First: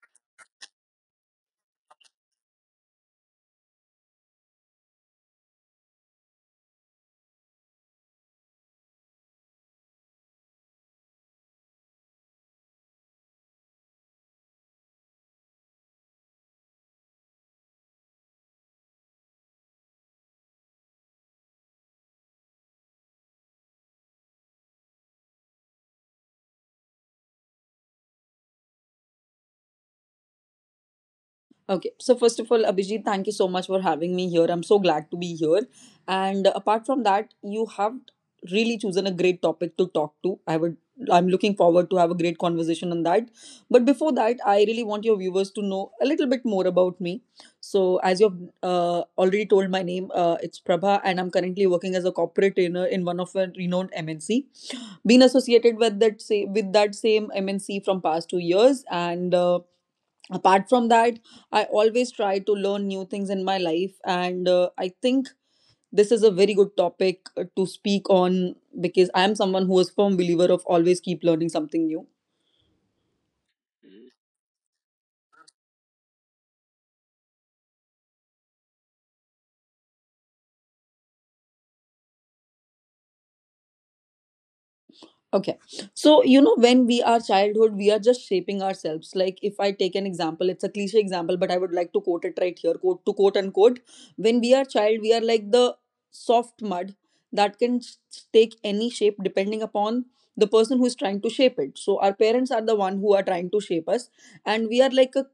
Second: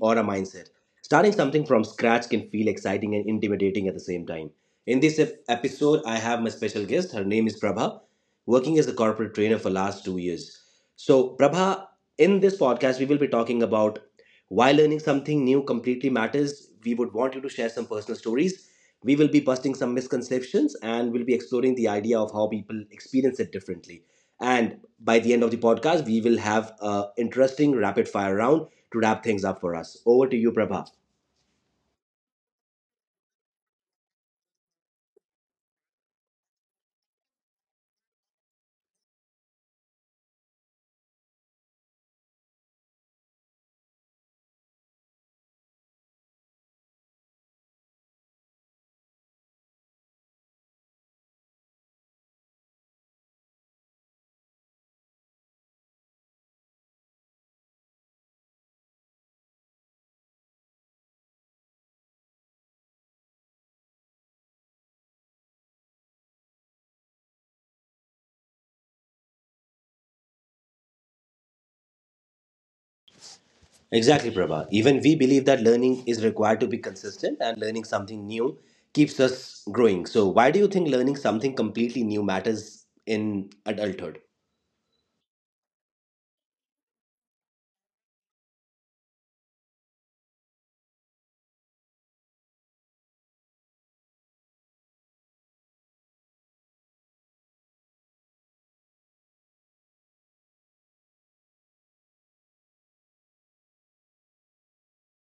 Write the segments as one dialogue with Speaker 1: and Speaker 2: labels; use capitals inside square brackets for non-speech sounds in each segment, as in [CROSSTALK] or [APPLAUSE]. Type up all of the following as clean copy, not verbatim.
Speaker 1: or a mindset. Starting something from scratch can feel exciting and intimidating at the same time. In this episode, I have my special guest. Her name is Prabha, working as a corporate trainer for last 2 years. So, Prabha, in this podcast, we will be talking about why learning something new completely matters. We would want you to share some personal stories. We will be busting some misconceptions, and we'll be exploring the idea of how people experience it differently. And by the end of the podcast, we will have an interesting rapid fire round to wrap things up for us. Over to you, Prabha.
Speaker 2: Okay, so first of all, Abhijit, thank you so much for having me here. I'm so glad to be here. And apart from that, you have really chosen a great topic to talk to. I'm looking forward to have a great conversation on that. But before that, I really want your viewers to know a little bit more about me. So, as you've already told my name, it's Prabha, and I'm currently working as a corporate trainer in one of a renowned MNC. Been associated with that say with that same MNC from past 2 years, and apart from that I always try to learn new things in my life, and I think this is a very good topic to speak on, because I am someone who is firm believer of always keep learning something new.
Speaker 1: Exactly, Prabha. Even we believe that learning is required to be consistent, and learning something new keeps us growing. So, why do you think learning something completely new matters in adulthood?
Speaker 2: Okay. So, you know, when we are childhood, we are just shaping ourselves. Like, if I take an example, it's a cliche example, but I would like to quote it right here, quote to quote unquote. When we are child, we are like the soft mud that take any shape depending upon the person who is trying to shape it. So, our parents are the one who are trying to shape us, and we are like a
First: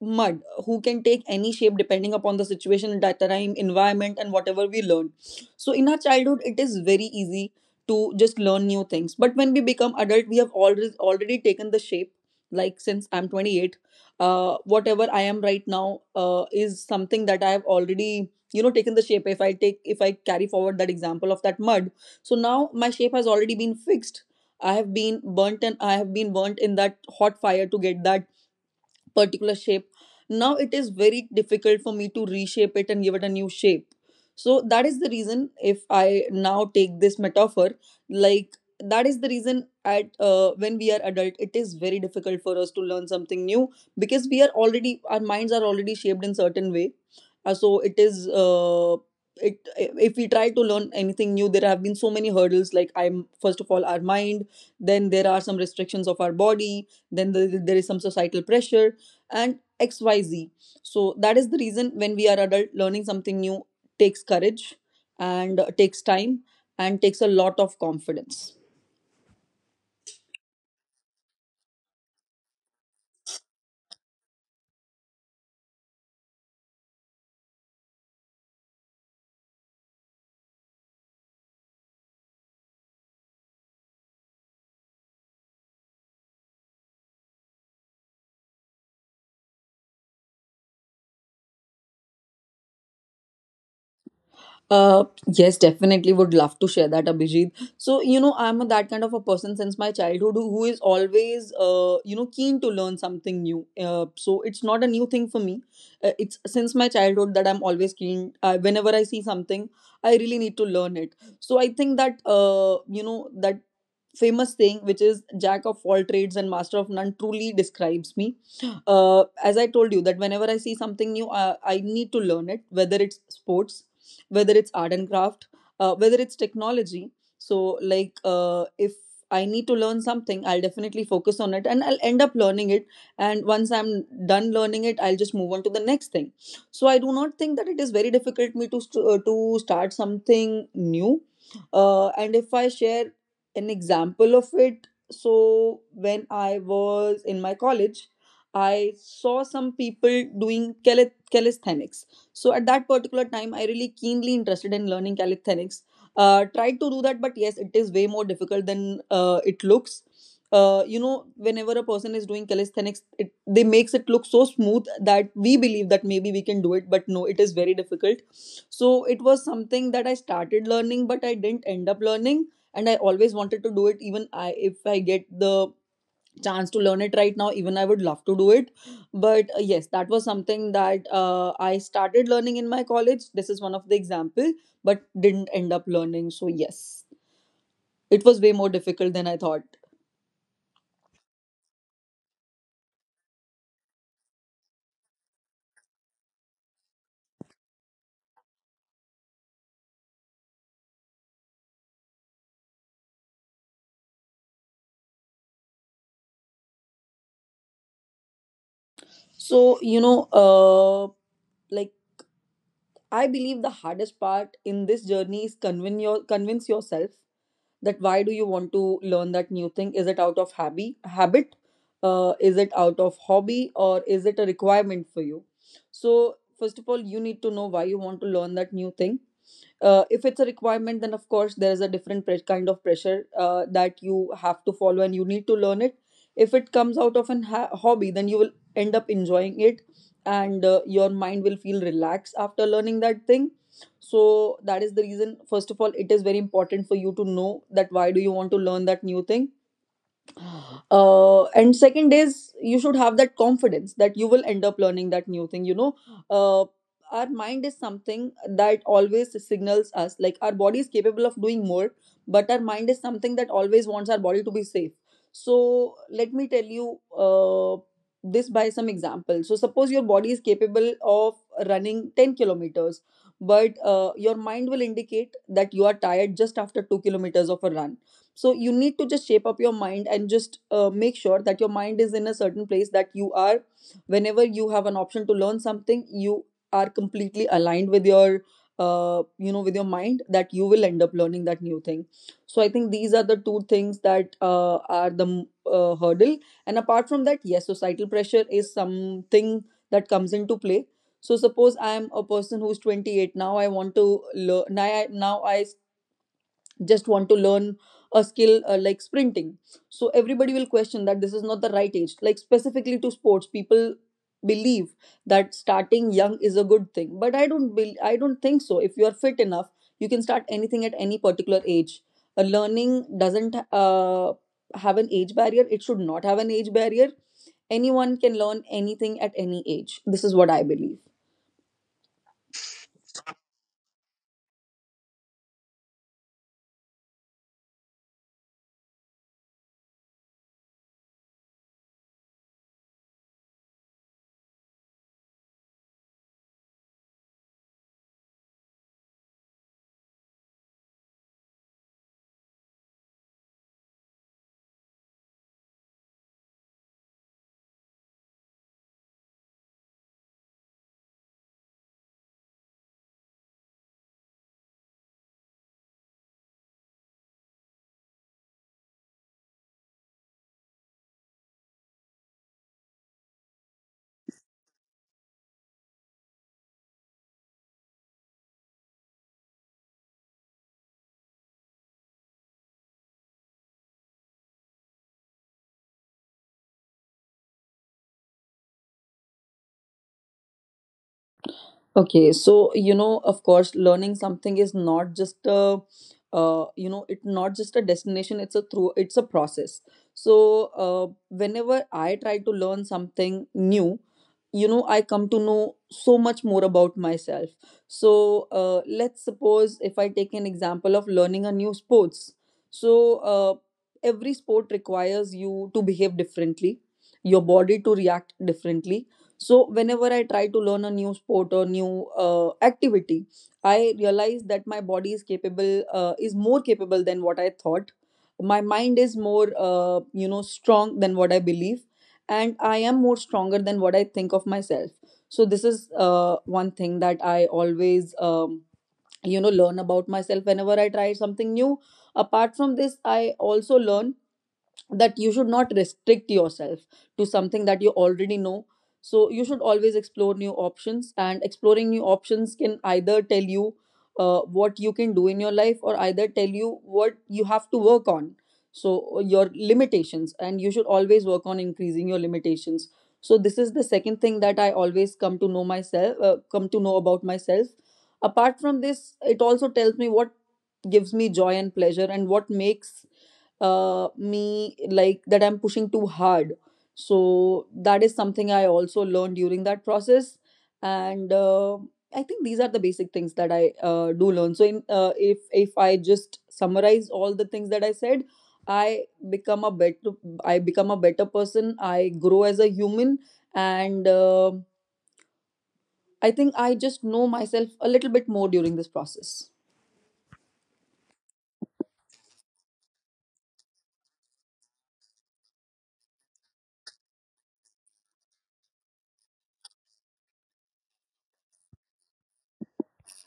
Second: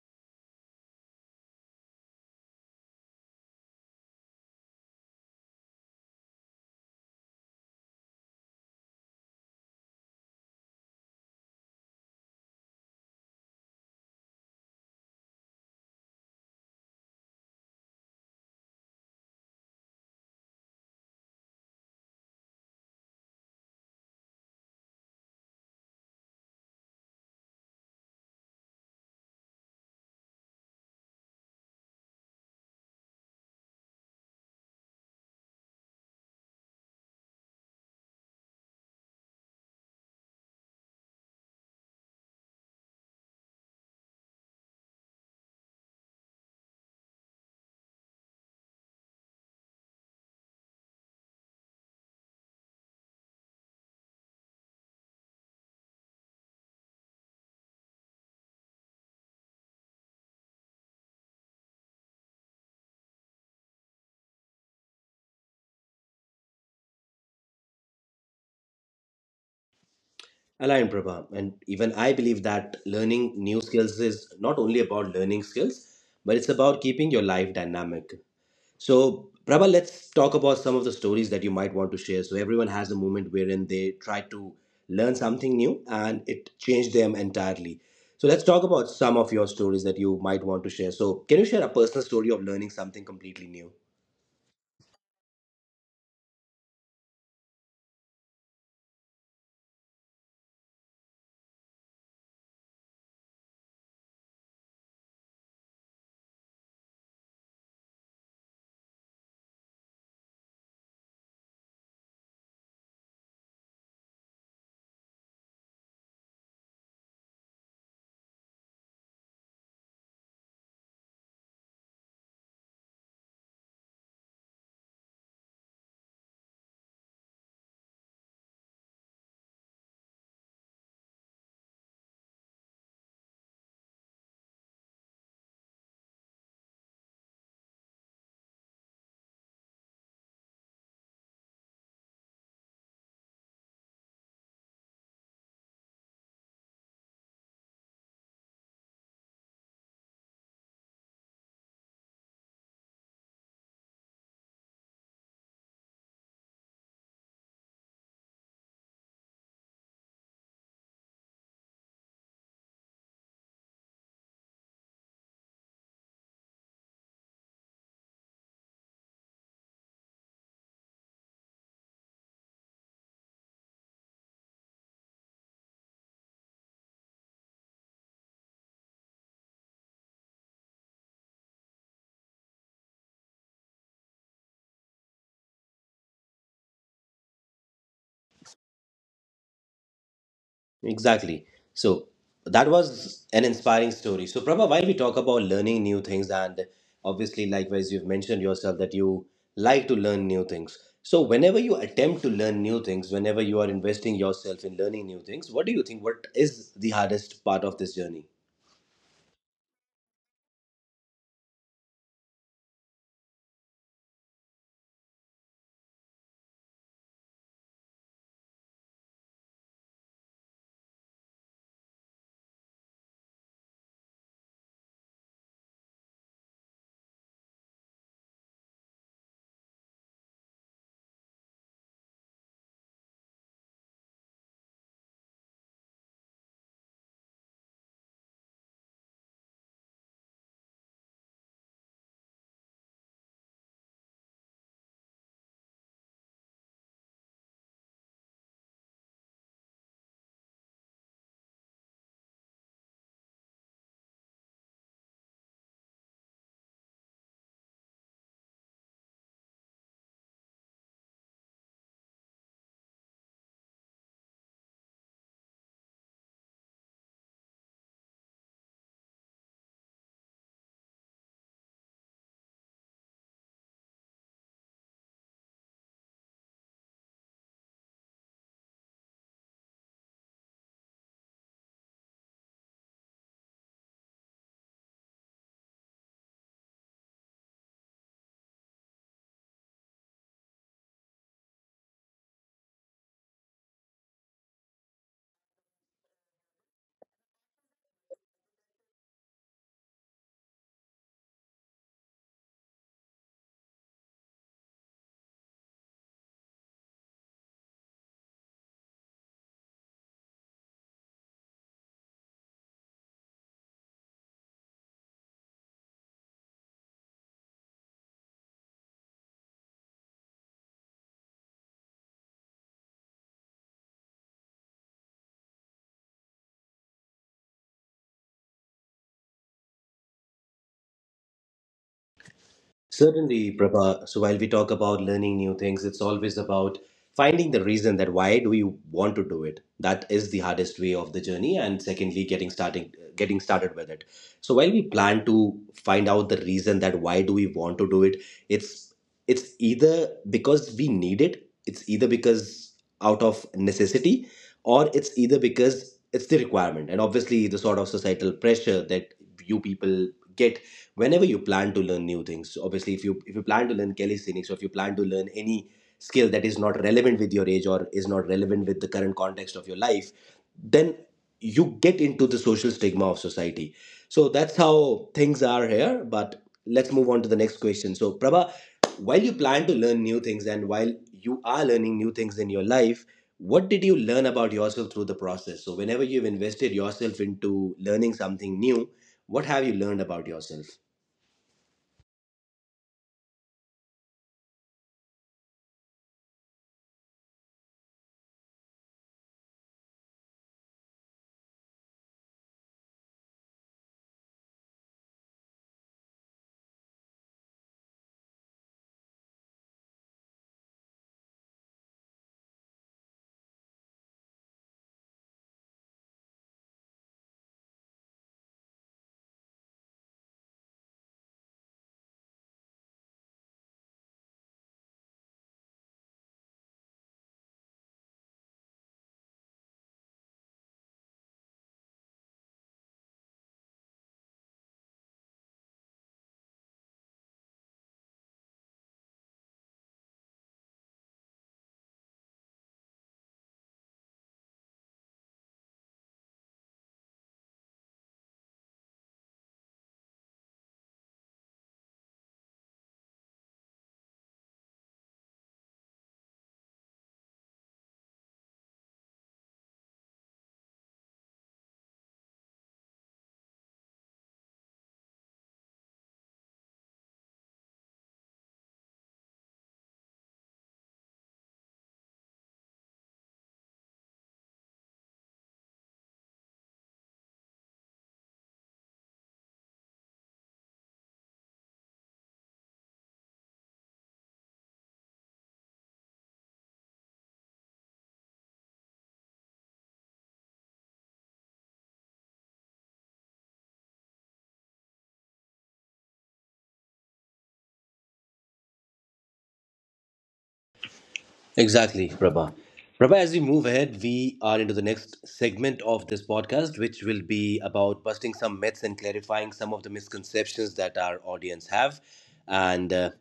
Speaker 2: mud who can take any shape depending upon the situation, that time, environment, and whatever we learn. So, in our childhood, it is very easy to just learn new things, but when we become adult we have already taken the shape. Like, since I'm 28, whatever I am right now is something that I have already, you know, taken the shape, if I take, if I carry forward that example of that mud. So now my shape has already been fixed. I have been burnt, and I have been burnt in that hot fire to get that particular shape. Now it is very difficult for me to reshape it and give it a new shape. So that is the reason, if I now take this metaphor, like, that is the reason at when we are adult it is very difficult for us to learn something new, because we are already, our minds are already shaped in certain way. So it is it, if we try to learn anything new there have been so many hurdles, like, I'm, first of all, our mind, then there are some restrictions of our body, then there is some societal pressure and xyz. So that is the reason when we are adult learning something new takes courage and takes time and takes a lot of confidence.
Speaker 1: Aligned, Prabha. And even I believe that learning new skills is not only about learning skills, but it's about keeping your life dynamic. So, Prabha, let's talk about some of the stories that you might want to share. So, everyone has a moment wherein they try to learn something new and it changed them entirely. So, let's talk about some of your stories that you might want to share. So, can you share a personal story of learning something completely new?
Speaker 2: Uh, yes, definitely would love to share that, Abhijit. So, you know, I'm a, that kind of a person since my childhood who is always you know keen to learn something new, so it's not a new thing for me. It's since my childhood that I'm always keen, whenever I see something I really need to learn it. So I think that you know that famous saying which is jack of all trades and master of none truly describes me. [GASPS] As I told you, that whenever I see something new I need to learn it, whether it's sports, whether it's art and craft, whether it's technology. So, like, if I need to learn something I'll definitely focus on it and I'll end up learning it, and once I'm done learning it I'll just move on to the next thing. So I do not think that it is very difficult me to to start something new. And if I share an example of it, so when I was in my college, I saw some people doing calisthenics. So at that particular time I really keenly interested in learning calisthenics. Tried to do that, but yes, it is way more difficult than it looks. You know, whenever a person is doing calisthenics it they makes it look so smooth that we believe that maybe we can do it, but no, it is very difficult. So it was something that I started learning but I didn't end up learning, and I always wanted to do it. Even I, if I get the chance to learn it right now, even I would love to do it. But yes, that was something that I started learning in my college. This is one of the example, but didn't end up learning. So yes, it was way more difficult than I thought.
Speaker 1: Exactly. So that was an inspiring story. So Prabha, while we talk about learning new things, and obviously, likewise, you've mentioned yourself that you like to learn new things. So whenever you attempt to learn new things, whenever you are investing yourself in learning new things, what do you think? What is the hardest part of this journey?
Speaker 2: So you know, uh like, I believe the hardest part in this journey is convince yourself that why do you want to learn that new thing. Is it out of habit, is it out of hobby, or is it a requirement for you? So first of all you need to know why you want to learn that new thing. If it's a requirement then of course there is a different kind of pressure that you have to follow and you need to learn it. If it comes out of an hobby, then you will end up enjoying it, and your mind will feel relaxed after learning that thing. So that is the reason, first of all it is very important for you to know that why do you want to learn that new thing. And second is, you should have that confidence that you will end up learning that new thing, you know. uh, our mind is something that always signals us, like, our body is capable of doing more, but our mind is something that always wants our body to be safe. So let me tell you uh, this by some example. So suppose your body is capable of running 10 kilometers, but your mind will indicate that you are tired just after 2 kilometers of a run. So you need to just shape up your mind and just make sure that your mind is in a certain place, that you are, whenever you have an option to learn something you are completely aligned with your you know with your mind that you will end up learning that new thing. So I think these are the two things that are the hurdle. And apart from that, yes, societal pressure is something that comes into play. So suppose I am a person who's 28. Now I want to learn, now I just want to learn a skill, like sprinting. So everybody will question that this is not the right age, like specifically to sports people believe that starting young is a good thing. But I don't bel I don't think so. If you are fit enough you can start anything at any particular age. Learning doesn't have an age barrier. It should not have an age barrier. Anyone can learn anything at any age. This is what I believe.
Speaker 1: Certainly, Prabha. So while we talk about learning new things, it's always about finding the reason that why do you want to do it. That is the hardest way of the journey, and secondly, getting started with it. So while we plan to find out the reason that why do we want to do it, it's it's either because we need it, it's either because out of necessity, or it's either because it's the requirement, and obviously the sort of societal pressure that you people get whenever you plan to learn new things. So obviously if you plan to learn calisthenics, or if you plan to learn any skill that is not relevant with your age or is not relevant with the current context of your life, then you get into the social stigma of society. So that's how things are here, but let's move on to the next question. So Prabha, while you plan to learn new things, and while you are learning new things in your life, what did you learn about yourself through the process? So whenever you've invested yourself into learning something new, what have you learned about yourself?
Speaker 2: Okay, so you know, of course, learning something is not just a, you know, it not just a destination. It's a through. It's a process. So uh, whenever I try to learn something new, you know, I come to know so much more about myself. So let's suppose if I take an example of learning a new sports. So uh, every sport requires you to behave differently, your body to react differently. So whenever I try to learn a new sport or new activity, I realize that my body is capable, is more capable than what I thought. My mind is more, you know, strong than what I believe, and I am more stronger than what I think of myself. So this is one thing that I always, you know, learn about myself whenever I try something new. Apart from this, I also learn that you should not restrict yourself to something that you already know. So you should always explore new options, and exploring new options can either tell you what you can do in your life or either tell you what you have to work on. So your limitations, and you should always work on increasing your limitations. So this is the second thing that I always come to know myself, come to know about myself. Apart from this, it also tells me what gives me joy and pleasure and what makes me like that I'm pushing too hard. So that is something I also learned during that process, and I think these are the basic things that I do learn. So in if I just summarize all the things that I said, I become a better I become a better person. I grow as a human, and I think I just know myself a little bit more during this process.
Speaker 1: Exactly, Prabha. Prabha, as we move ahead, we are into the next segment of this podcast, which will be about busting some myths and clarifying some of the misconceptions that our audience have. And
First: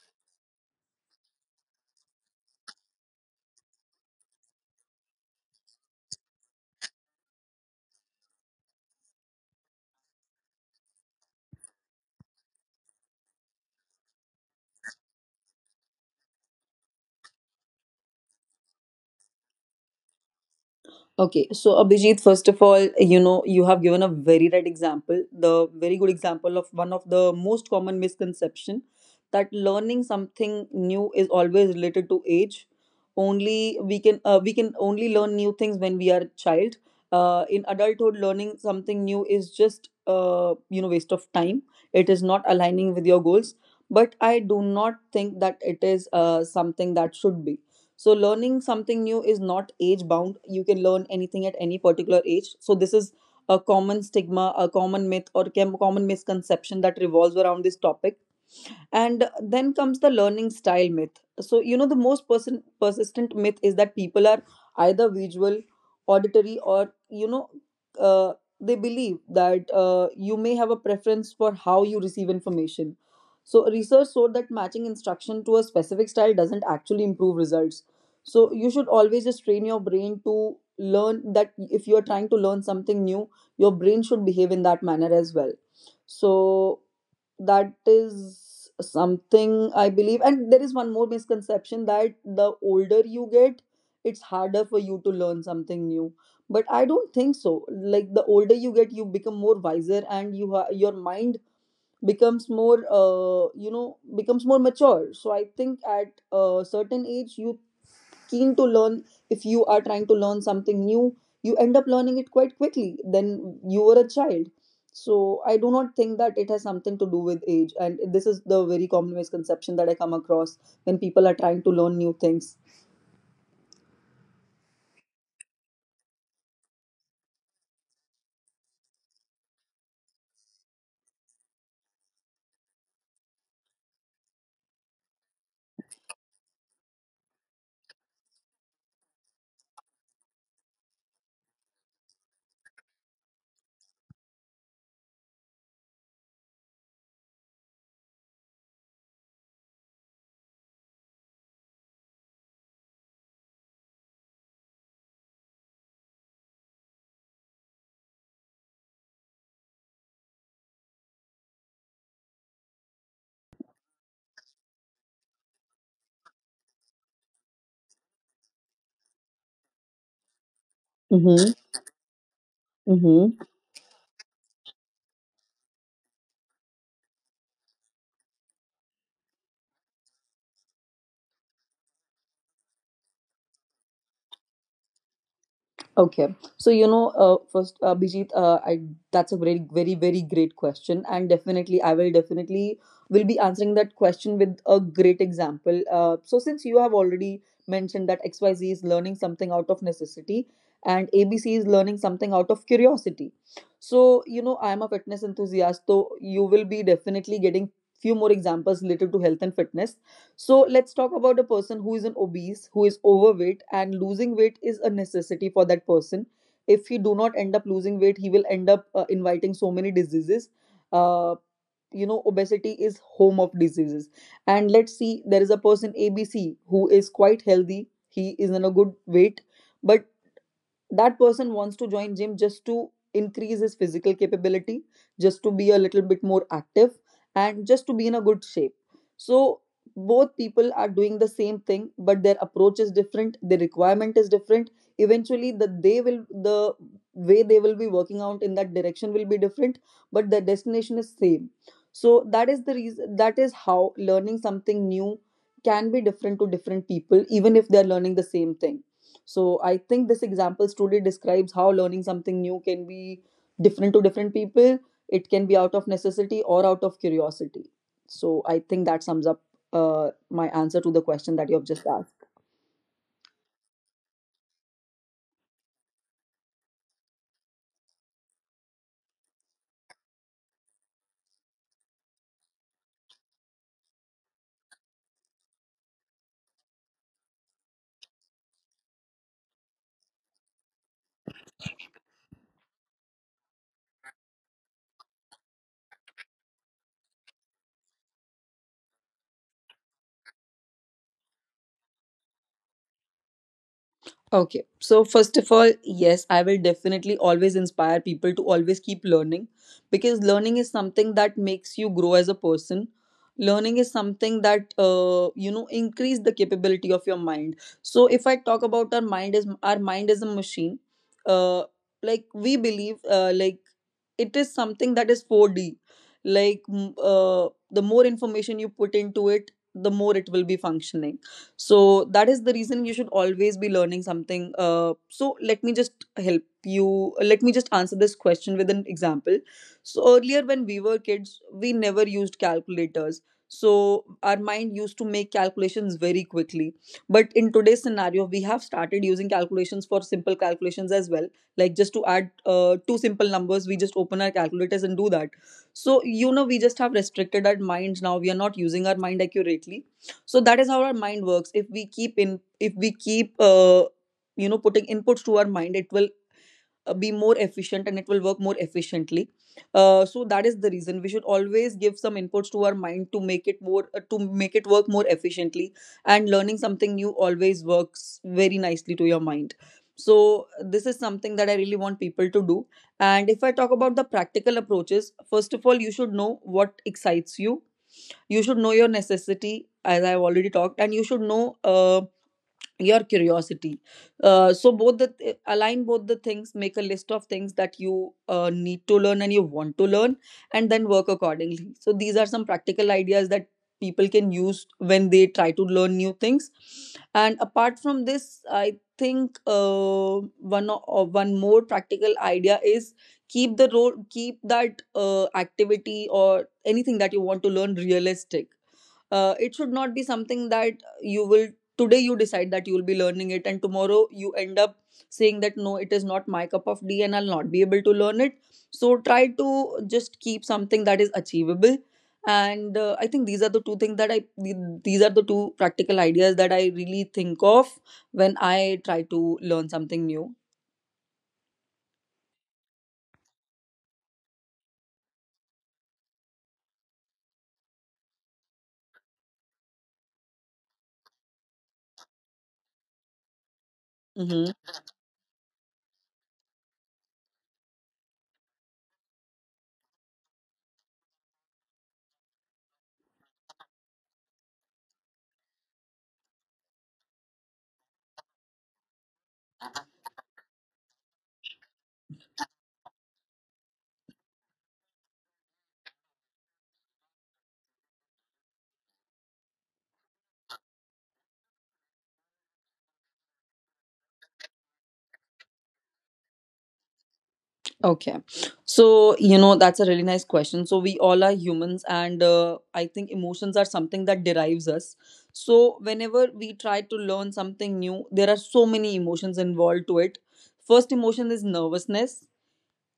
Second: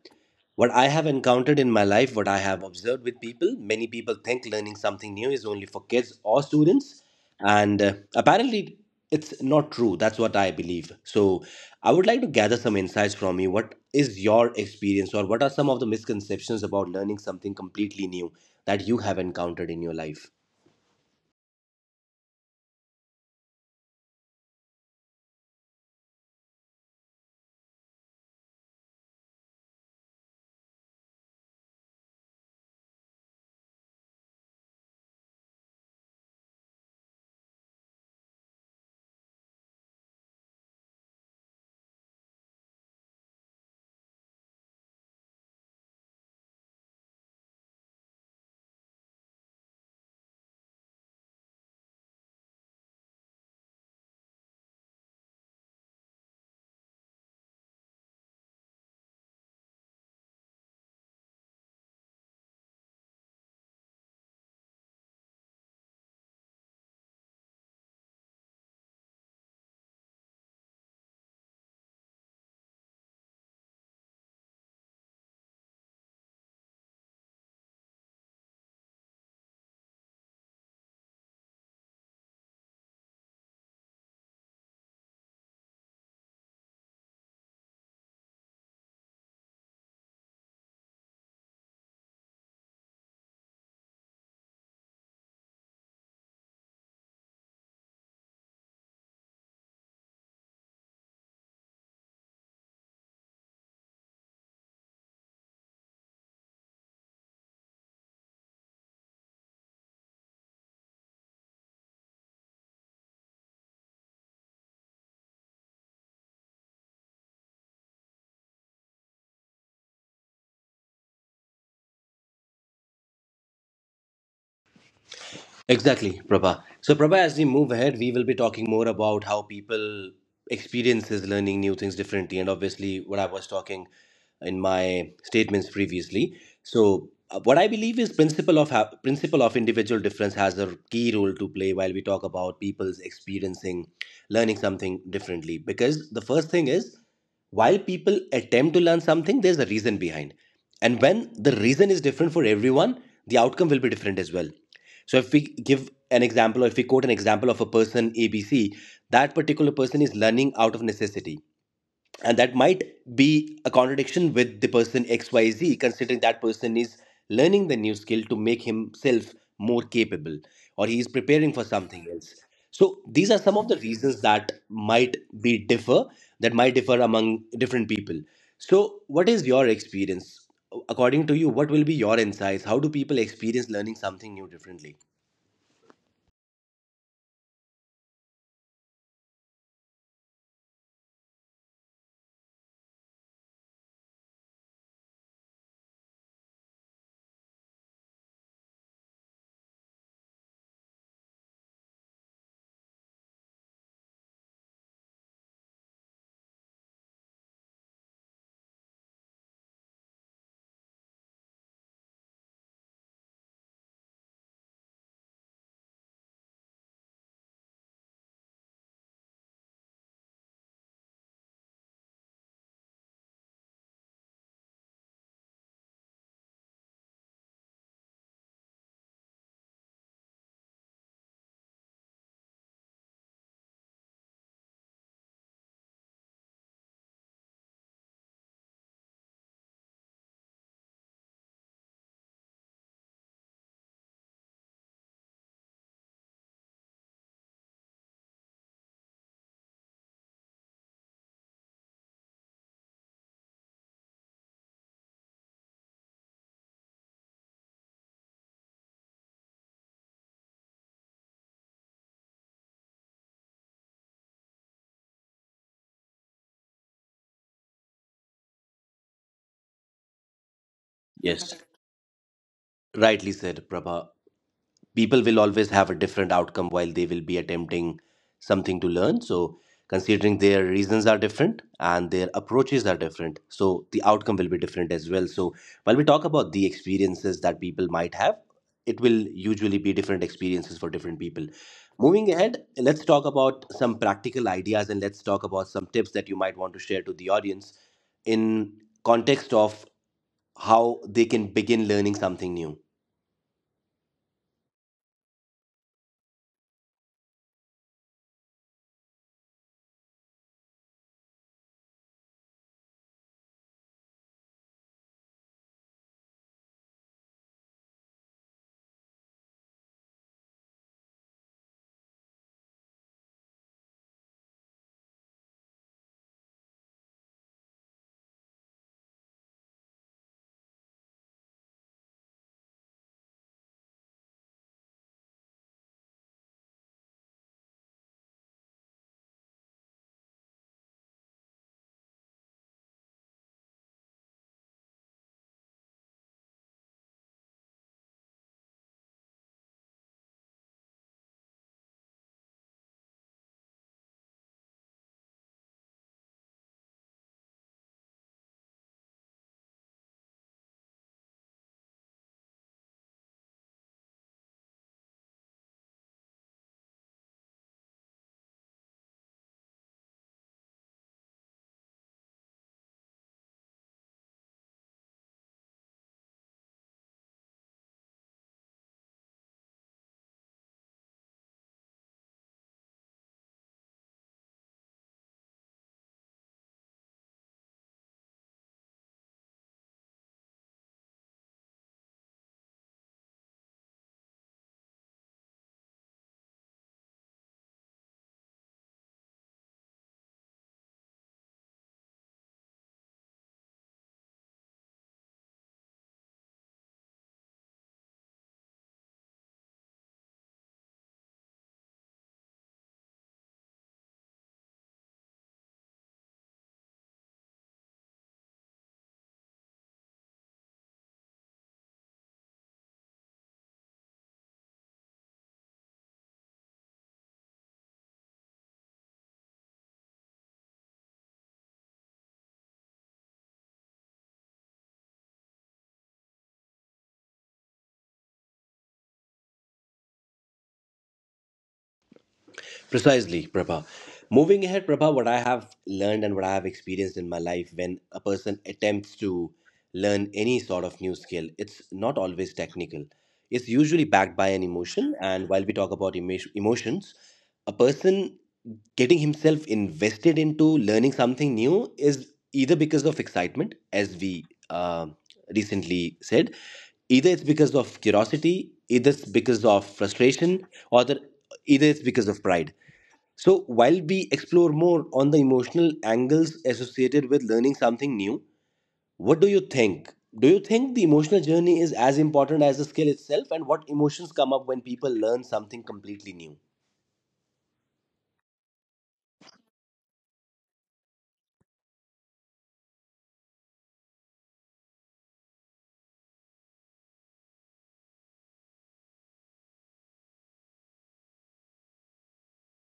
Speaker 1: What I have encountered in my life, what I have observed with people, many people think learning something new is only for kids or students. And apparently, it's not true. That's what I believe. So, I would like to gather some insights from you. What is your experience, or what are some of the misconceptions about learning something completely new that you have encountered in your life?
Speaker 2: Okay, so Abhijit, first of all, you know, you have given a very right example, the very good example of one of the most common misconception that learning something new is always related to age. Only we can only learn new things when we are a child. In adulthood, learning something new is just you know waste of time. It is not aligning with your goals. But I do not think that it is something that should be so learning something new is not age bound. You can learn anything at any particular age. So this is a common stigma, a common myth, or common misconception that revolves around this topic, and then comes the learning style myth. So you know, the persistent myth is that people are either visual, auditory, or you know, uh, they believe that you may have a preference for how you receive information. So research showed that matching instruction to a specific style doesn't actually improve results, so you should always just train your brain to learn that if you are trying to learn something new, your brain should behave in that manner as well. So that is something I believe, and there is one more misconception that the older you get, it's harder for you to learn something new. But I don't think so. Like, the older you get, you become more wiser and your mind becomes more you know becomes more mature. So I think at a certain age you keen to learn. If you are trying to learn something new, you end up learning it quite quickly than you were a child. So I do not think that it has something to do with age, and this is the very common misconception that I come across when people are trying to learn new things.
Speaker 1: Exactly, Prabha. So, Prabha, as we move ahead, we will be talking more about how people experiences learning new things differently, and obviously, what I was talking in my statements previously. So, what I believe is principle of principle of individual difference has a key role to play while we talk about people's experiencing learning something differently. Because the first thing is, while people attempt to learn something, there's a reason behind, and when the reason is different for everyone, the outcome will be different as well. So if we give an example, or if we quote an example of a person ABC, that particular person is learning out of necessity. And that might be a contradiction with the person XYZ, considering that person is learning the new skill to make himself more capable, or he is
Speaker 2: Mm-hmm.
Speaker 1: preparing for something else. So these are
Speaker 2: Mm-hmm.
Speaker 1: some of the reasons that might be differ, that might differ among different people. So what is your experience? According to you, what will be your insights? How do people experience learning something new differently?
Speaker 2: Okay, so you know, first, Abhijit, I that's a very, very, very great question, and definitely, I will be answering that question with a great example. So since you have already mentioned that XYZ is learning something out of necessity, and ABC is learning something out of curiosity. So you know, I am a fitness enthusiast, so you will be definitely getting few more examples related to health and fitness. So let's talk about a person who is an obese, who is overweight, and losing weight is a necessity for that person. If he do not end up losing weight, he will end up inviting so many diseases. Uh, you know, obesity is home of diseases. And let's see, there is a person ABC who is quite healthy. He is in a good weight, but that person wants to join gym just to increase his physical capability, just to be a little bit more active, and just to be in a good shape. So both people are doing the same thing, but their approach is different, their requirement is different. Eventually the way they will be working out in that direction will be different, but the destination is same. So that is the reason, that is how learning something new can be different to different people even if they are learning the same thing. So I think this example truly describes how learning something new can be different to different people. It can be out of necessity or out of curiosity. So I think that sums up my answer to the question that you
Speaker 1: Yes,
Speaker 2: have just asked.
Speaker 1: rightly said, Prabha. People will always have a different outcome while they will be attempting something to learn. So, considering their reasons are different and their approaches are different, so the outcome will be different as well. So, while we talk about the experiences that people might have, it will usually be different experiences for different people. Moving ahead, let's talk about some practical ideas, and let's talk about some tips that you might want to share to the audience in context of how they can begin learning something new.
Speaker 2: Okay. So, first of all, yes, I will definitely always inspire people to always keep learning because learning is something that makes you grow as a person. Learning is something that, you know, increase the capability of your mind. So, if I talk about our mind is a machine. Uh, like, we believe, like, it is something that is 4D. Like, the more information you put into it, the more it will be functioning. So that is the reason you should always be learning something. So let me just help you, let me just answer this question with an example. So earlier when we were kids, we never used calculators, so our mind used to make calculations very quickly. But in today's scenario, we have started using calculations for simple calculations as well. Like just to add two simple numbers, we just open our calculators and do that. So you know, we just have restricted our minds. Now we are not using our mind accurately. So that is how our mind works. If we keep you know putting inputs to our mind, it will be more efficient and it will work more efficiently. So that is the reason we should always give some inputs to our mind to make it more to make it work more efficiently. And learning something new always works very nicely to your mind. So this is something that I really want people to do. And if I talk about the practical approaches, first of all, you should know what excites you, you should know your necessity, as I've already talked, and you should know your curiosity. So both align both the things, make a list of things that you need to learn and you want to learn, and then work accordingly. So these are some practical ideas that people can use when they try to learn new things. And apart from this, I think one more practical idea is keep the road keep that activity or anything that you want to learn realistic. It should not be something that you will, today you decide that you'll be learning it and tomorrow you end up saying that no, it is not my cup of tea and I'll not be able to learn it. So try to just keep something that is achievable. And I think these are the two things that these are the two practical ideas that I really think of when I try to learn something new.
Speaker 1: Precisely, Prabha. Moving ahead, Prabha, what I have learned and what I have experienced in my life when a person attempts to learn any sort of new skill, it's not always technical. It's usually backed by
Speaker 2: Mm-hmm.
Speaker 1: an emotion. And while we talk about emotions, a person getting himself invested into learning something new is either because of excitement, as we uh, recently said, either it's because of curiosity, either it's because of frustration, or the, either it's because of pride. So, while we explore more on the emotional angles associated with learning something new, what do you think? Do you think the emotional journey is as important as the skill itself, and what emotions come up when people learn something completely new?
Speaker 2: Okay. So, you know, that's a really nice question. So, we all are humans, and I think emotions are something that derives us. So, whenever we try to learn something new, there are so many emotions involved to it. First emotion is nervousness,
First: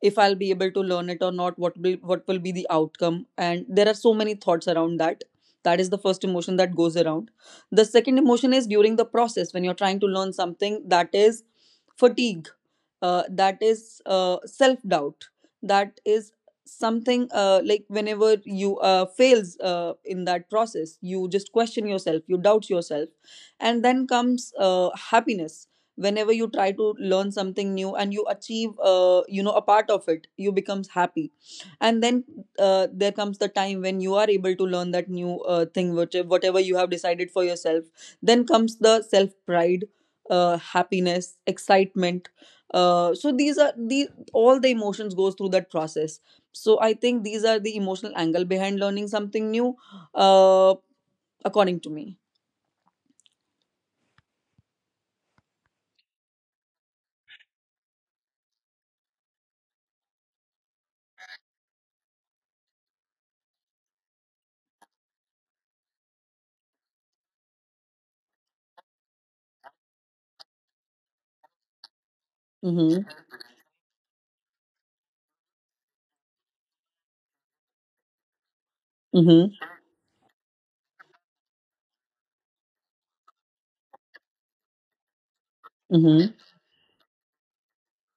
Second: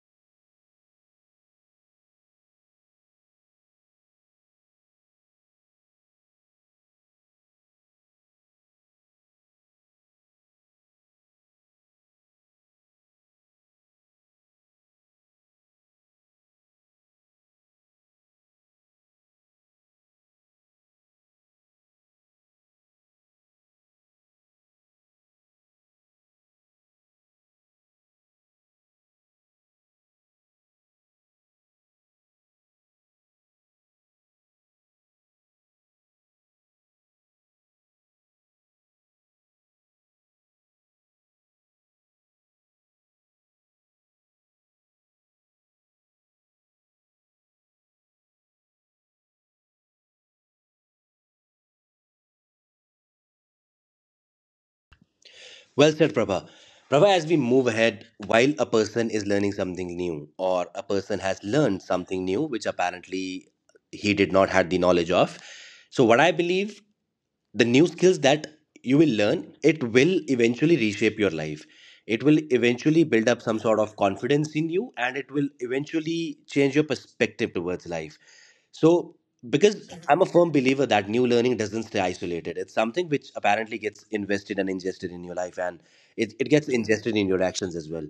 Speaker 2: if I'll be able to learn it or not, what will be the outcome? And there are so many thoughts around that. That is the first emotion that goes around. The second emotion is during the process when you're trying to learn something, that is fatigue, that is self doubt, that is something like whenever you fails in that process, you just question yourself, you doubt yourself. And then comes happiness. Whenever you try to learn something new and you achieve you know a part of it, you becomes happy. And then there comes the time when you are able to learn that new thing, which, whatever you have decided for yourself, then comes the self pride, happiness, excitement. So these are the all the emotions goes through that process. So I think these are the emotional angle behind learning something new, uh, according to me.
Speaker 1: Well said, Prabha. Prabha, as we move ahead, while a person is learning something new, or a person has learned something new, which apparently he did not had the knowledge of. So, what I believe, the new skills that you will learn, it will eventually reshape your life. It will
Speaker 2: Mm-hmm.
Speaker 1: eventually build up some sort of confidence in you, and it will eventually change your perspective towards life. So
Speaker 2: Mm-hmm.
Speaker 1: because I'm a firm believer that new learning doesn't stay isolated, it's something which apparently gets invested and ingested in your life, and
Speaker 2: Mm-hmm.
Speaker 1: it gets ingested in your actions as well.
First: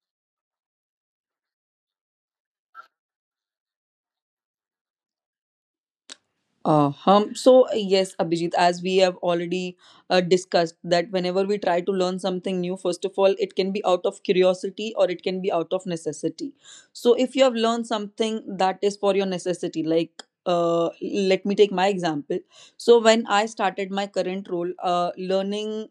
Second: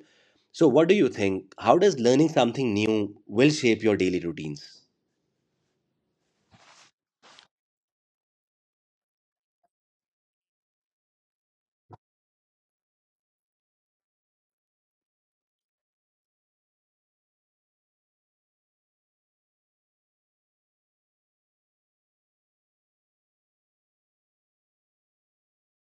Speaker 1: So what do you think, how does learning something new will shape your daily routines?
Speaker 2: Uh-huh. So, yes, Abhijit, as we have already discussed, that whenever we try to learn something new, first of all, it can be out of curiosity or it can be out of necessity. So, if you have learned something that is for your necessity, like let me take my example. So, when I started my current role, learning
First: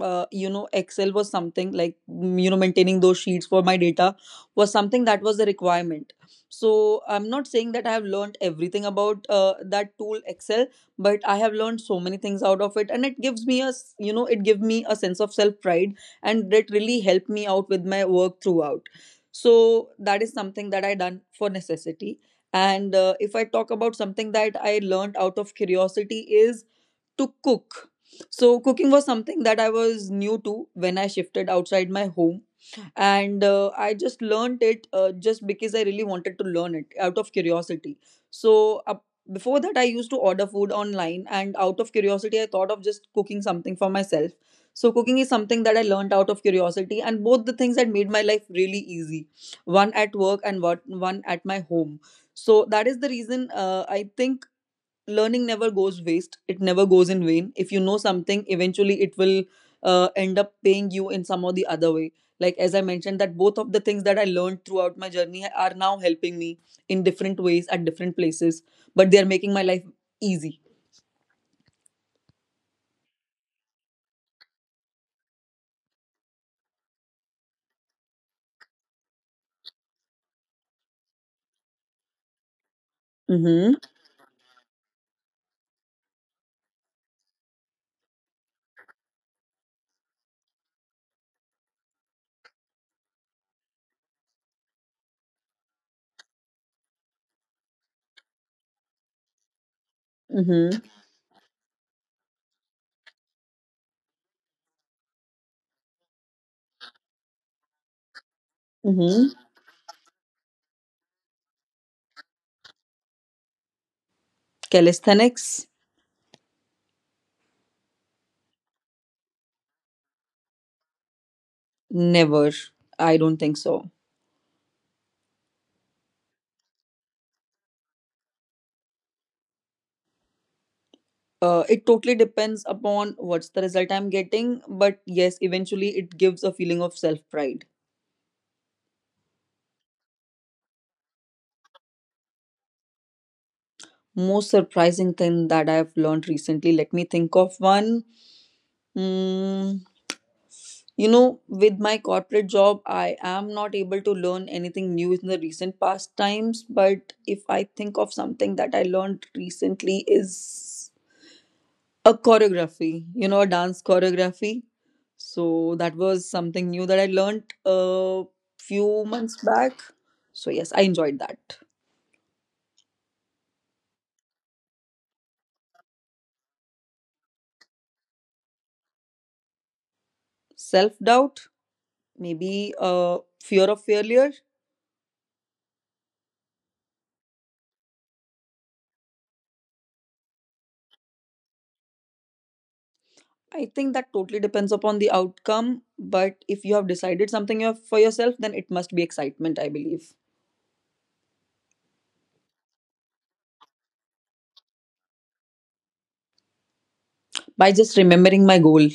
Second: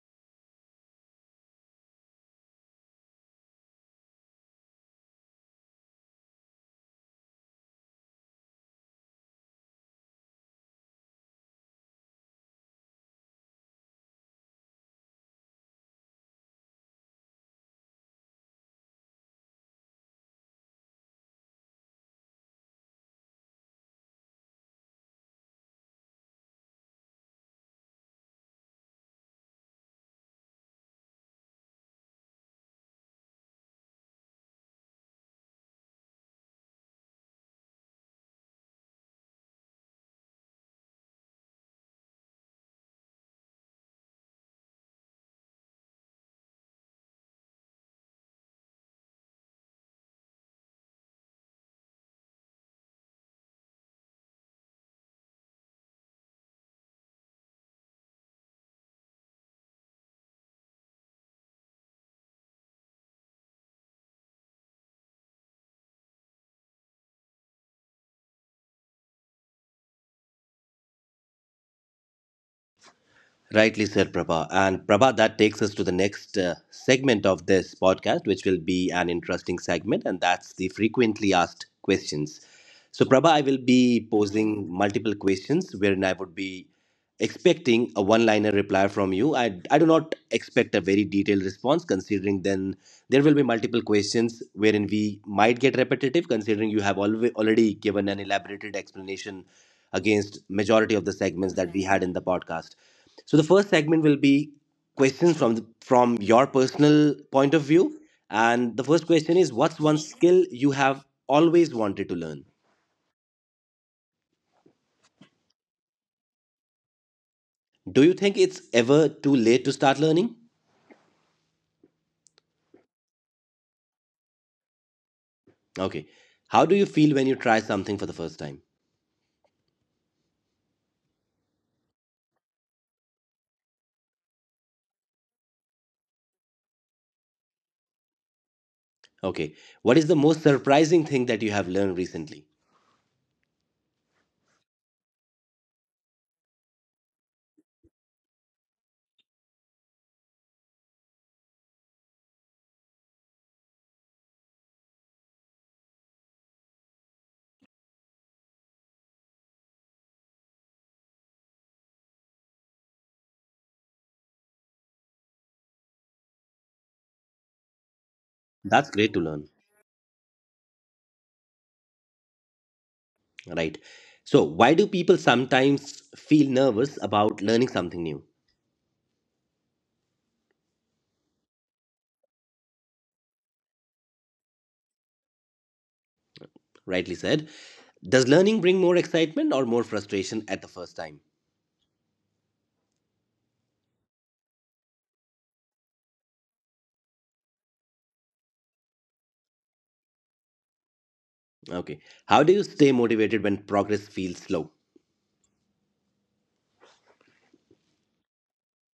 Speaker 2: you know excel was something like mm, you know maintaining those sheets for my data was something that was a requirement. So I'm not saying that I have learned everything about that tool excel, but I have learned so many things out of it, and it gives me you know it gives me a sense of self pride, and it really helped me out with my work throughout. So that is something that I done for necessity. And if I talk about something that I learned out of curiosity is to cook. So, cooking was something that I was new to when I shifted outside my home. And I just learned it just because I really wanted to learn it out of curiosity. So, before that, I used to order food online. And out of curiosity, I thought of just cooking something for myself. So, cooking is something that I learned out of curiosity. And both the things had made my life really easy, one at work and one at my home. So that is the reason, I think learning never goes waste, it never goes in vain. If you know something, eventually it will end up paying you in some or the other way. Like as I mentioned, that both of the things that I learned throughout my journey are now helping me in different ways at different places, but they are making my life easy.
Speaker 1: Rightly said, Prabha. And Prabha, that takes us to the next segment of this podcast, which will be an interesting segment, and that's the frequently asked questions. So, Prabha, I will
Speaker 2: Mm-hmm.
Speaker 1: be posing multiple questions wherein I would be expecting a one liner reply from you. I do not expect a very detailed response, considering then there will be multiple questions wherein we might get repetitive, considering you have already given an elaborated explanation against
Speaker 2: Mm-hmm.
Speaker 1: majority of the segments that we had in the podcast. So the first segment will be questions from from your personal point of view, and the first question
Speaker 2: Mm-hmm.
Speaker 1: is, what's one skill you have always wanted to learn?
Speaker 2: Calisthenics.
Speaker 1: Do you think it's ever too late to start learning?
Speaker 2: Never. I don't think so.
Speaker 1: Okay. How do you feel when you try something for the first time?
Speaker 2: It totally depends upon what's the result I'm getting, but yes, eventually it gives a feeling of self pride.
Speaker 1: Okay. What is the most surprising thing that you have learned recently?
Speaker 2: Most surprising thing that I've learned recently, let me think of one. Mm, with my corporate job, I am not able to learn anything new in the recent past times. But if I think of something that I learned recently, is a choreography, a dance choreography. So that was something new that I learned a
Speaker 1: That's
Speaker 2: few
Speaker 1: great to
Speaker 2: months
Speaker 1: learn,
Speaker 2: back. So, yes, I enjoyed that.
Speaker 1: right? So, why do people sometimes feel nervous about learning something new?
Speaker 2: Self doubt, maybe, fear of failure.
Speaker 1: Rightly said. Does learning bring more excitement or more frustration at the first time?
Speaker 2: I think that totally depends upon the outcome. But if you have decided something for yourself, then it must be excitement, I believe.
Speaker 1: Okay. How do you stay motivated when progress feels slow?
Speaker 2: By just remembering my goal.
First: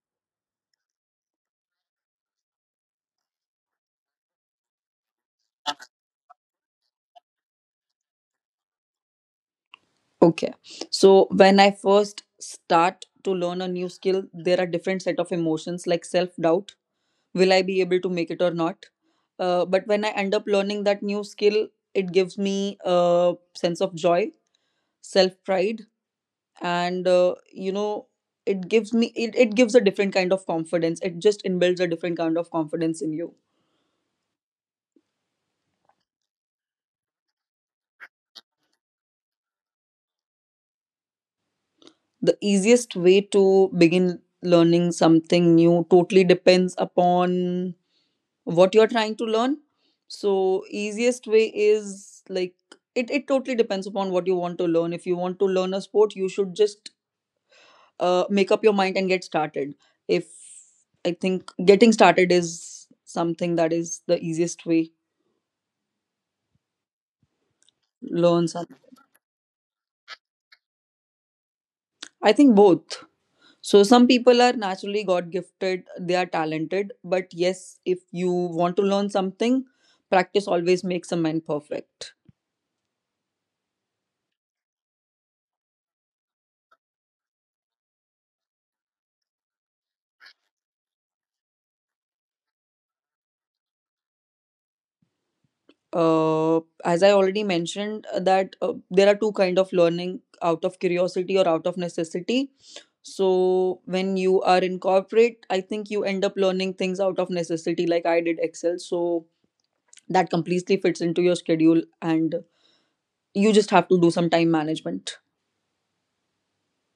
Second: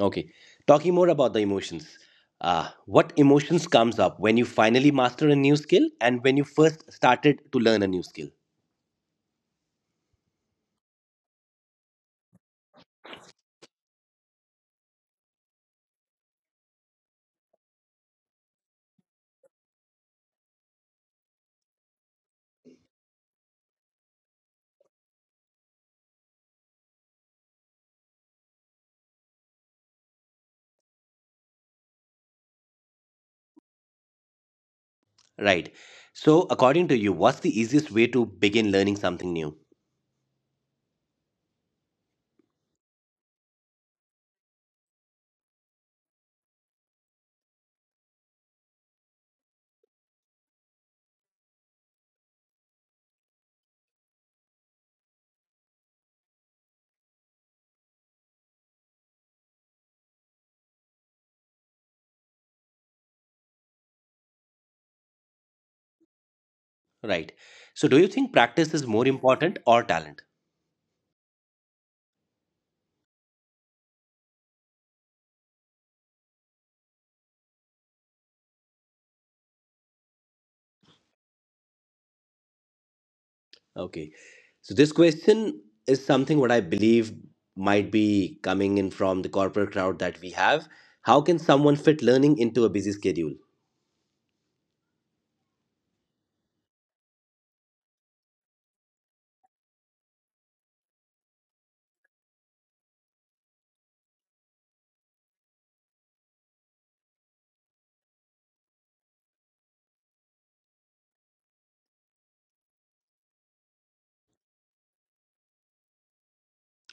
Speaker 1: Okay. Talking more about the emotions. What emotions comes up when you finally master a new skill, and when you first started to learn a new skill?
Speaker 2: Okay. So when I first start to learn a new skill, there are different set of emotions like self doubt. Will I be able to make it or not? But when I end up learning that new skill, it gives me a sense of joy, self pride, and it gives me, it gives a different kind of confidence, it just inbuilds a different kind of confidence in you.
Speaker 1: Right. So according to you, what's the easiest way to begin learning something new?
Speaker 2: The easiest way to begin learning something new totally depends upon what you're trying to learn. So easiest way is like, it totally depends upon what you want to learn. If you want to learn a sport, you should just make up your mind and get started. If I think getting started is something that is the easiest way.
Speaker 1: Right. So do you think
Speaker 2: Learn
Speaker 1: practice
Speaker 2: something.
Speaker 1: is more important or talent?
Speaker 2: I think both. So some people are naturally God gifted, they are talented, but yes, if you want to learn something, practice always makes a man perfect.
Speaker 1: Okay. So this question is something what I believe might be coming in from the corporate crowd that we have. How can someone fit learning into a busy schedule?
Speaker 2: As I already mentioned, that there are two kind of learning, out of curiosity or out of necessity. So when you are in corporate, I think you end up learning things out of necessity, like I did Excel. So that completely fits into your schedule, and you just have to do some time management.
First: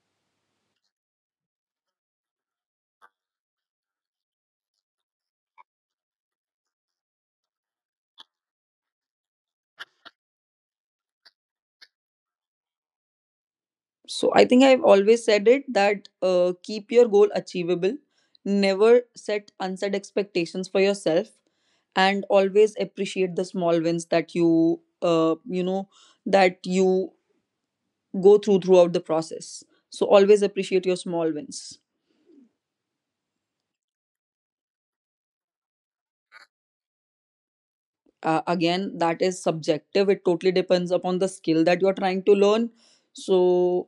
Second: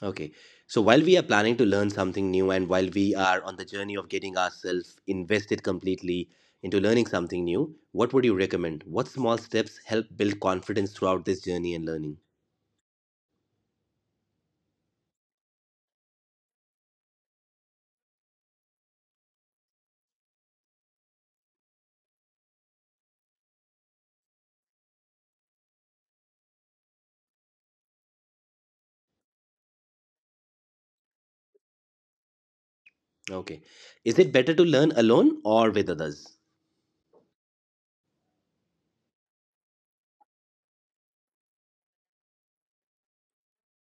Speaker 1: Okay. So while we are planning to learn something new, and while we are on the journey of getting ourselves invested completely into learning something new, what would you recommend? What small steps help build confidence throughout this journey and learning?
Speaker 2: So I think I've always said it, that keep your goal achievable, never set unset expectations for yourself, and always appreciate the small wins that you you know that you go through throughout the process. So always appreciate your small wins.
Speaker 1: Okay. Is it better to learn alone or with others?
Speaker 2: Again, that is subjective. It totally depends upon the skill that you're trying to learn. So,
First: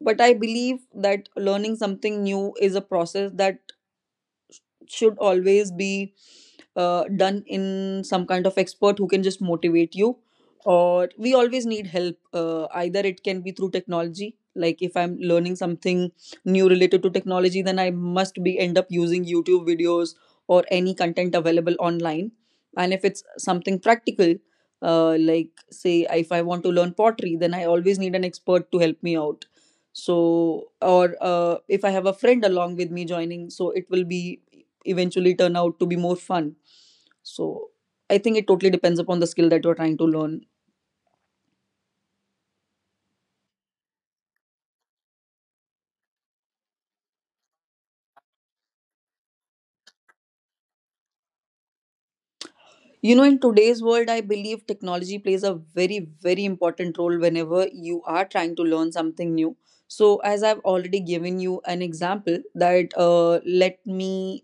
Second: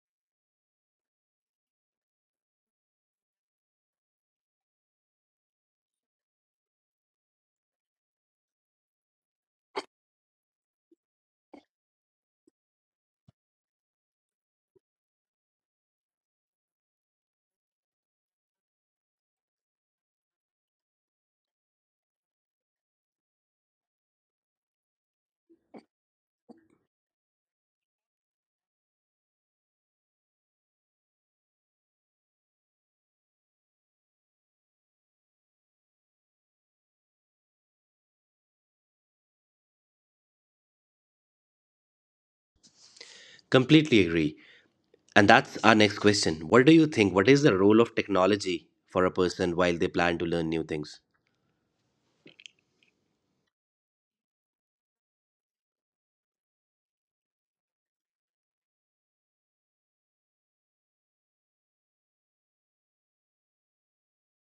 Speaker 2: but I believe that learning something new is a process that should always be done in some kind of expert who can just motivate you, or we always need help. Either it can be through technology, like if I'm learning something new related to technology, then I must be end up using YouTube videos or any content available online. And if it's something practical, like say if I want to learn pottery, then I always need an expert to help me out. So, or if I have a friend along with me joining, so it will be eventually turn out to be more fun. So I think it totally depends upon the skill that you're trying to learn.
Speaker 1: Completely agree. And that's our next question. What do you think? What is the role of technology for a person while they plan to learn new things?
Speaker 2: In today's world, I believe technology plays a very, very important role whenever you are trying to learn something new. So, as I've already given you an example, that let me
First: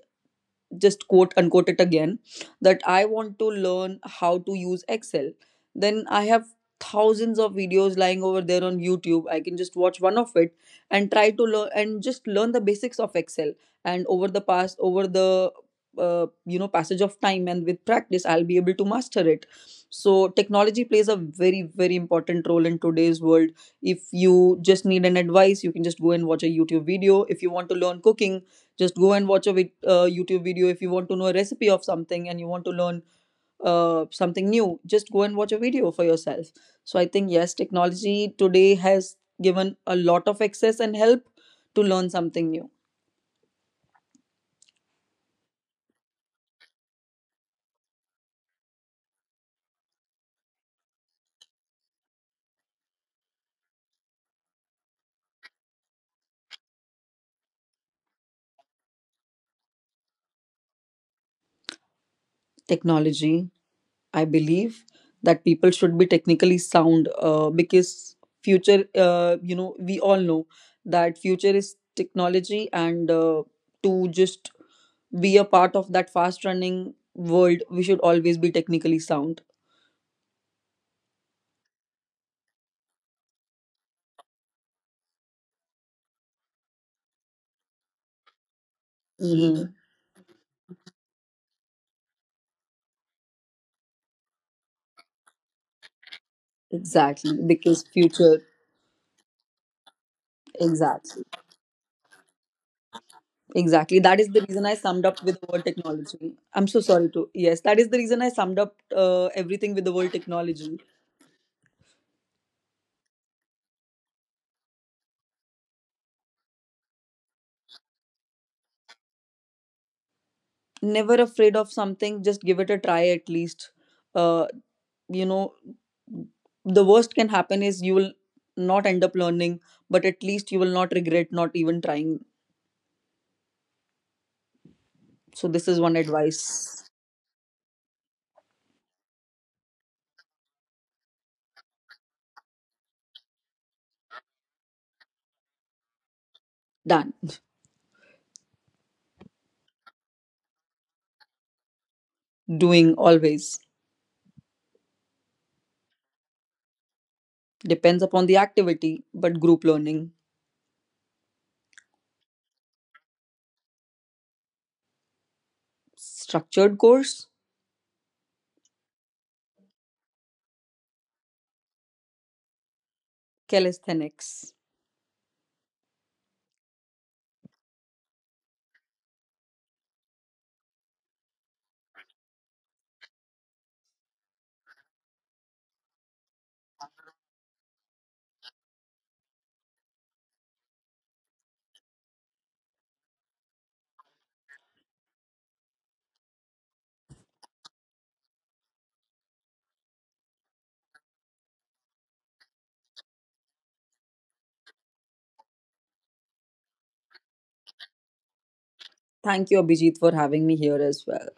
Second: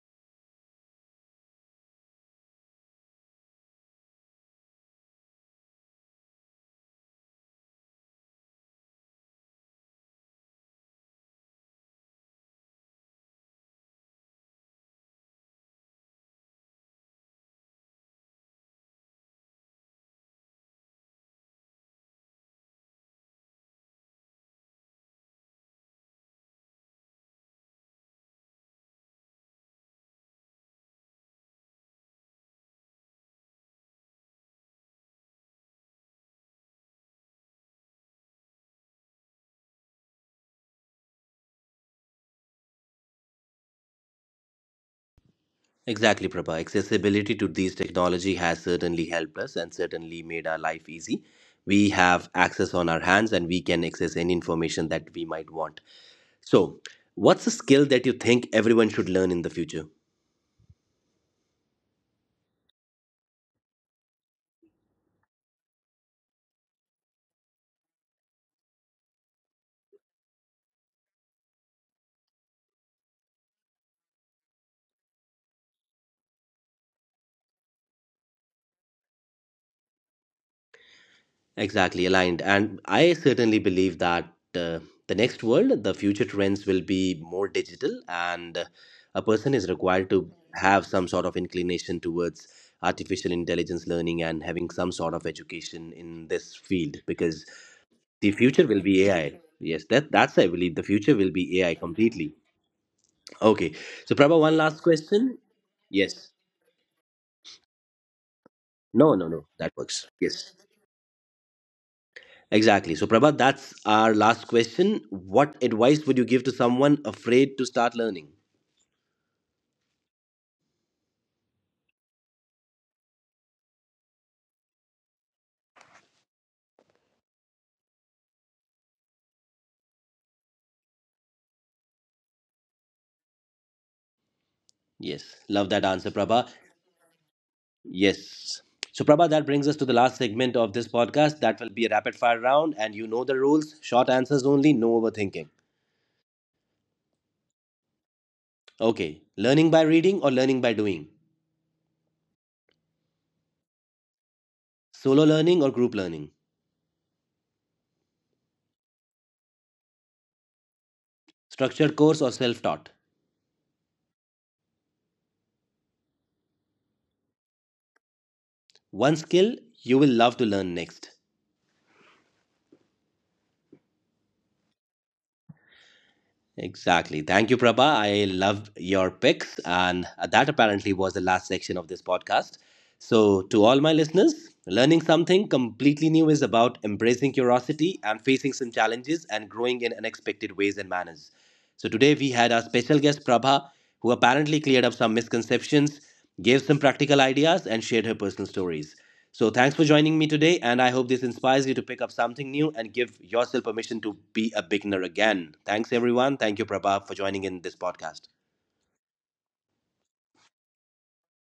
Speaker 2: just quote unquote it again, that I want to learn how to use Excel. Then I have thousands of videos lying over there on YouTube, I can just watch one of it and try to learn and just learn the basics of Excel. And over the passage of time and with practice I'll be able to master it. So technology plays a very, very important role in today's world. If you just need an advice, you can just go and watch a YouTube video. If you want to learn cooking, just go and watch a YouTube video. If you want to know a recipe of something and you want to learn something new, just go and watch a video for yourself. So I think yes, technology today has given a lot of access and help to learn something new.
Speaker 1: Exactly, Prabha. Accessibility to these technology has certainly helped us and certainly made our life easy. We have access on our hands, and we can access any information that we might want. So, what's a skill that you think everyone should learn in the future?
Speaker 2: Technology. I believe that people should be technically sound because future, we all know that future is technology. And to just be a part of that fast running world, we should always be technically sound.
Speaker 1: Exactly, aligned. And I certainly believe that uh, the next world, the future trends will be more digital, and a person
Speaker 2: Hmm.
Speaker 1: is required to have some sort of inclination towards artificial intelligence learning and having some sort of education in this field,
Speaker 2: Exactly.
Speaker 1: because
Speaker 2: Because
Speaker 1: the
Speaker 2: future,
Speaker 1: future will be AI. Yes, that that's I believe the future will
Speaker 2: exactly.
Speaker 1: be AI completely. Okay.
Speaker 2: Exactly.
Speaker 1: So
Speaker 2: That is
Speaker 1: Prabha,
Speaker 2: the
Speaker 1: one
Speaker 2: reason I
Speaker 1: last
Speaker 2: summed up
Speaker 1: question.
Speaker 2: with the word
Speaker 1: Yes.
Speaker 2: technology. I'm so sorry to. Yes, that is the reason I summed up
Speaker 1: No, no, no. That
Speaker 2: everything with the
Speaker 1: works.
Speaker 2: word
Speaker 1: Yes.
Speaker 2: technology.
Speaker 1: Exactly. So Prabha, that's our last question. What advice would you give to someone afraid to start learning?
Speaker 2: Never afraid of something, just give it a try at least. Uh, you know, the worst can happen is you will not end up learning, but at least you will not regret not even trying.
Speaker 1: Yes.
Speaker 2: So,
Speaker 1: Love
Speaker 2: this
Speaker 1: that
Speaker 2: is one
Speaker 1: answer, Prabha.
Speaker 2: advice.
Speaker 1: Yes. So Prabha, that brings us to the last segment of this podcast. That will be a rapid fire round, and you know the rules. Short answers only, no overthinking.
Speaker 2: Done.
Speaker 1: Okay. Learning by reading or learning by doing?
Speaker 2: Doing always.
Speaker 1: Solo learning or group learning?
Speaker 2: Depends upon the activity, but group learning.
Speaker 1: Structured course or self taught?
Speaker 2: Structured course.
Speaker 1: One skill you will love to learn next.
Speaker 2: Calisthenics.
Speaker 1: Exactly. Thank you, Prabha. I love your picks. And that apparently was the last section of this podcast. So, to all my listeners, learning something completely new is about embracing curiosity and facing some challenges and growing in unexpected ways and manners. So, today we had our special guest, Prabha, who apparently cleared up some misconceptions, gave some practical ideas, and shared her personal stories. So thanks for joining me today, and I hope this inspires you to pick up something new and give yourself permission to be a beginner again. Thanks, everyone. Thank you, Prabha, for joining in this podcast.
Speaker 2: Thank you, Abhijit, for having me here as well.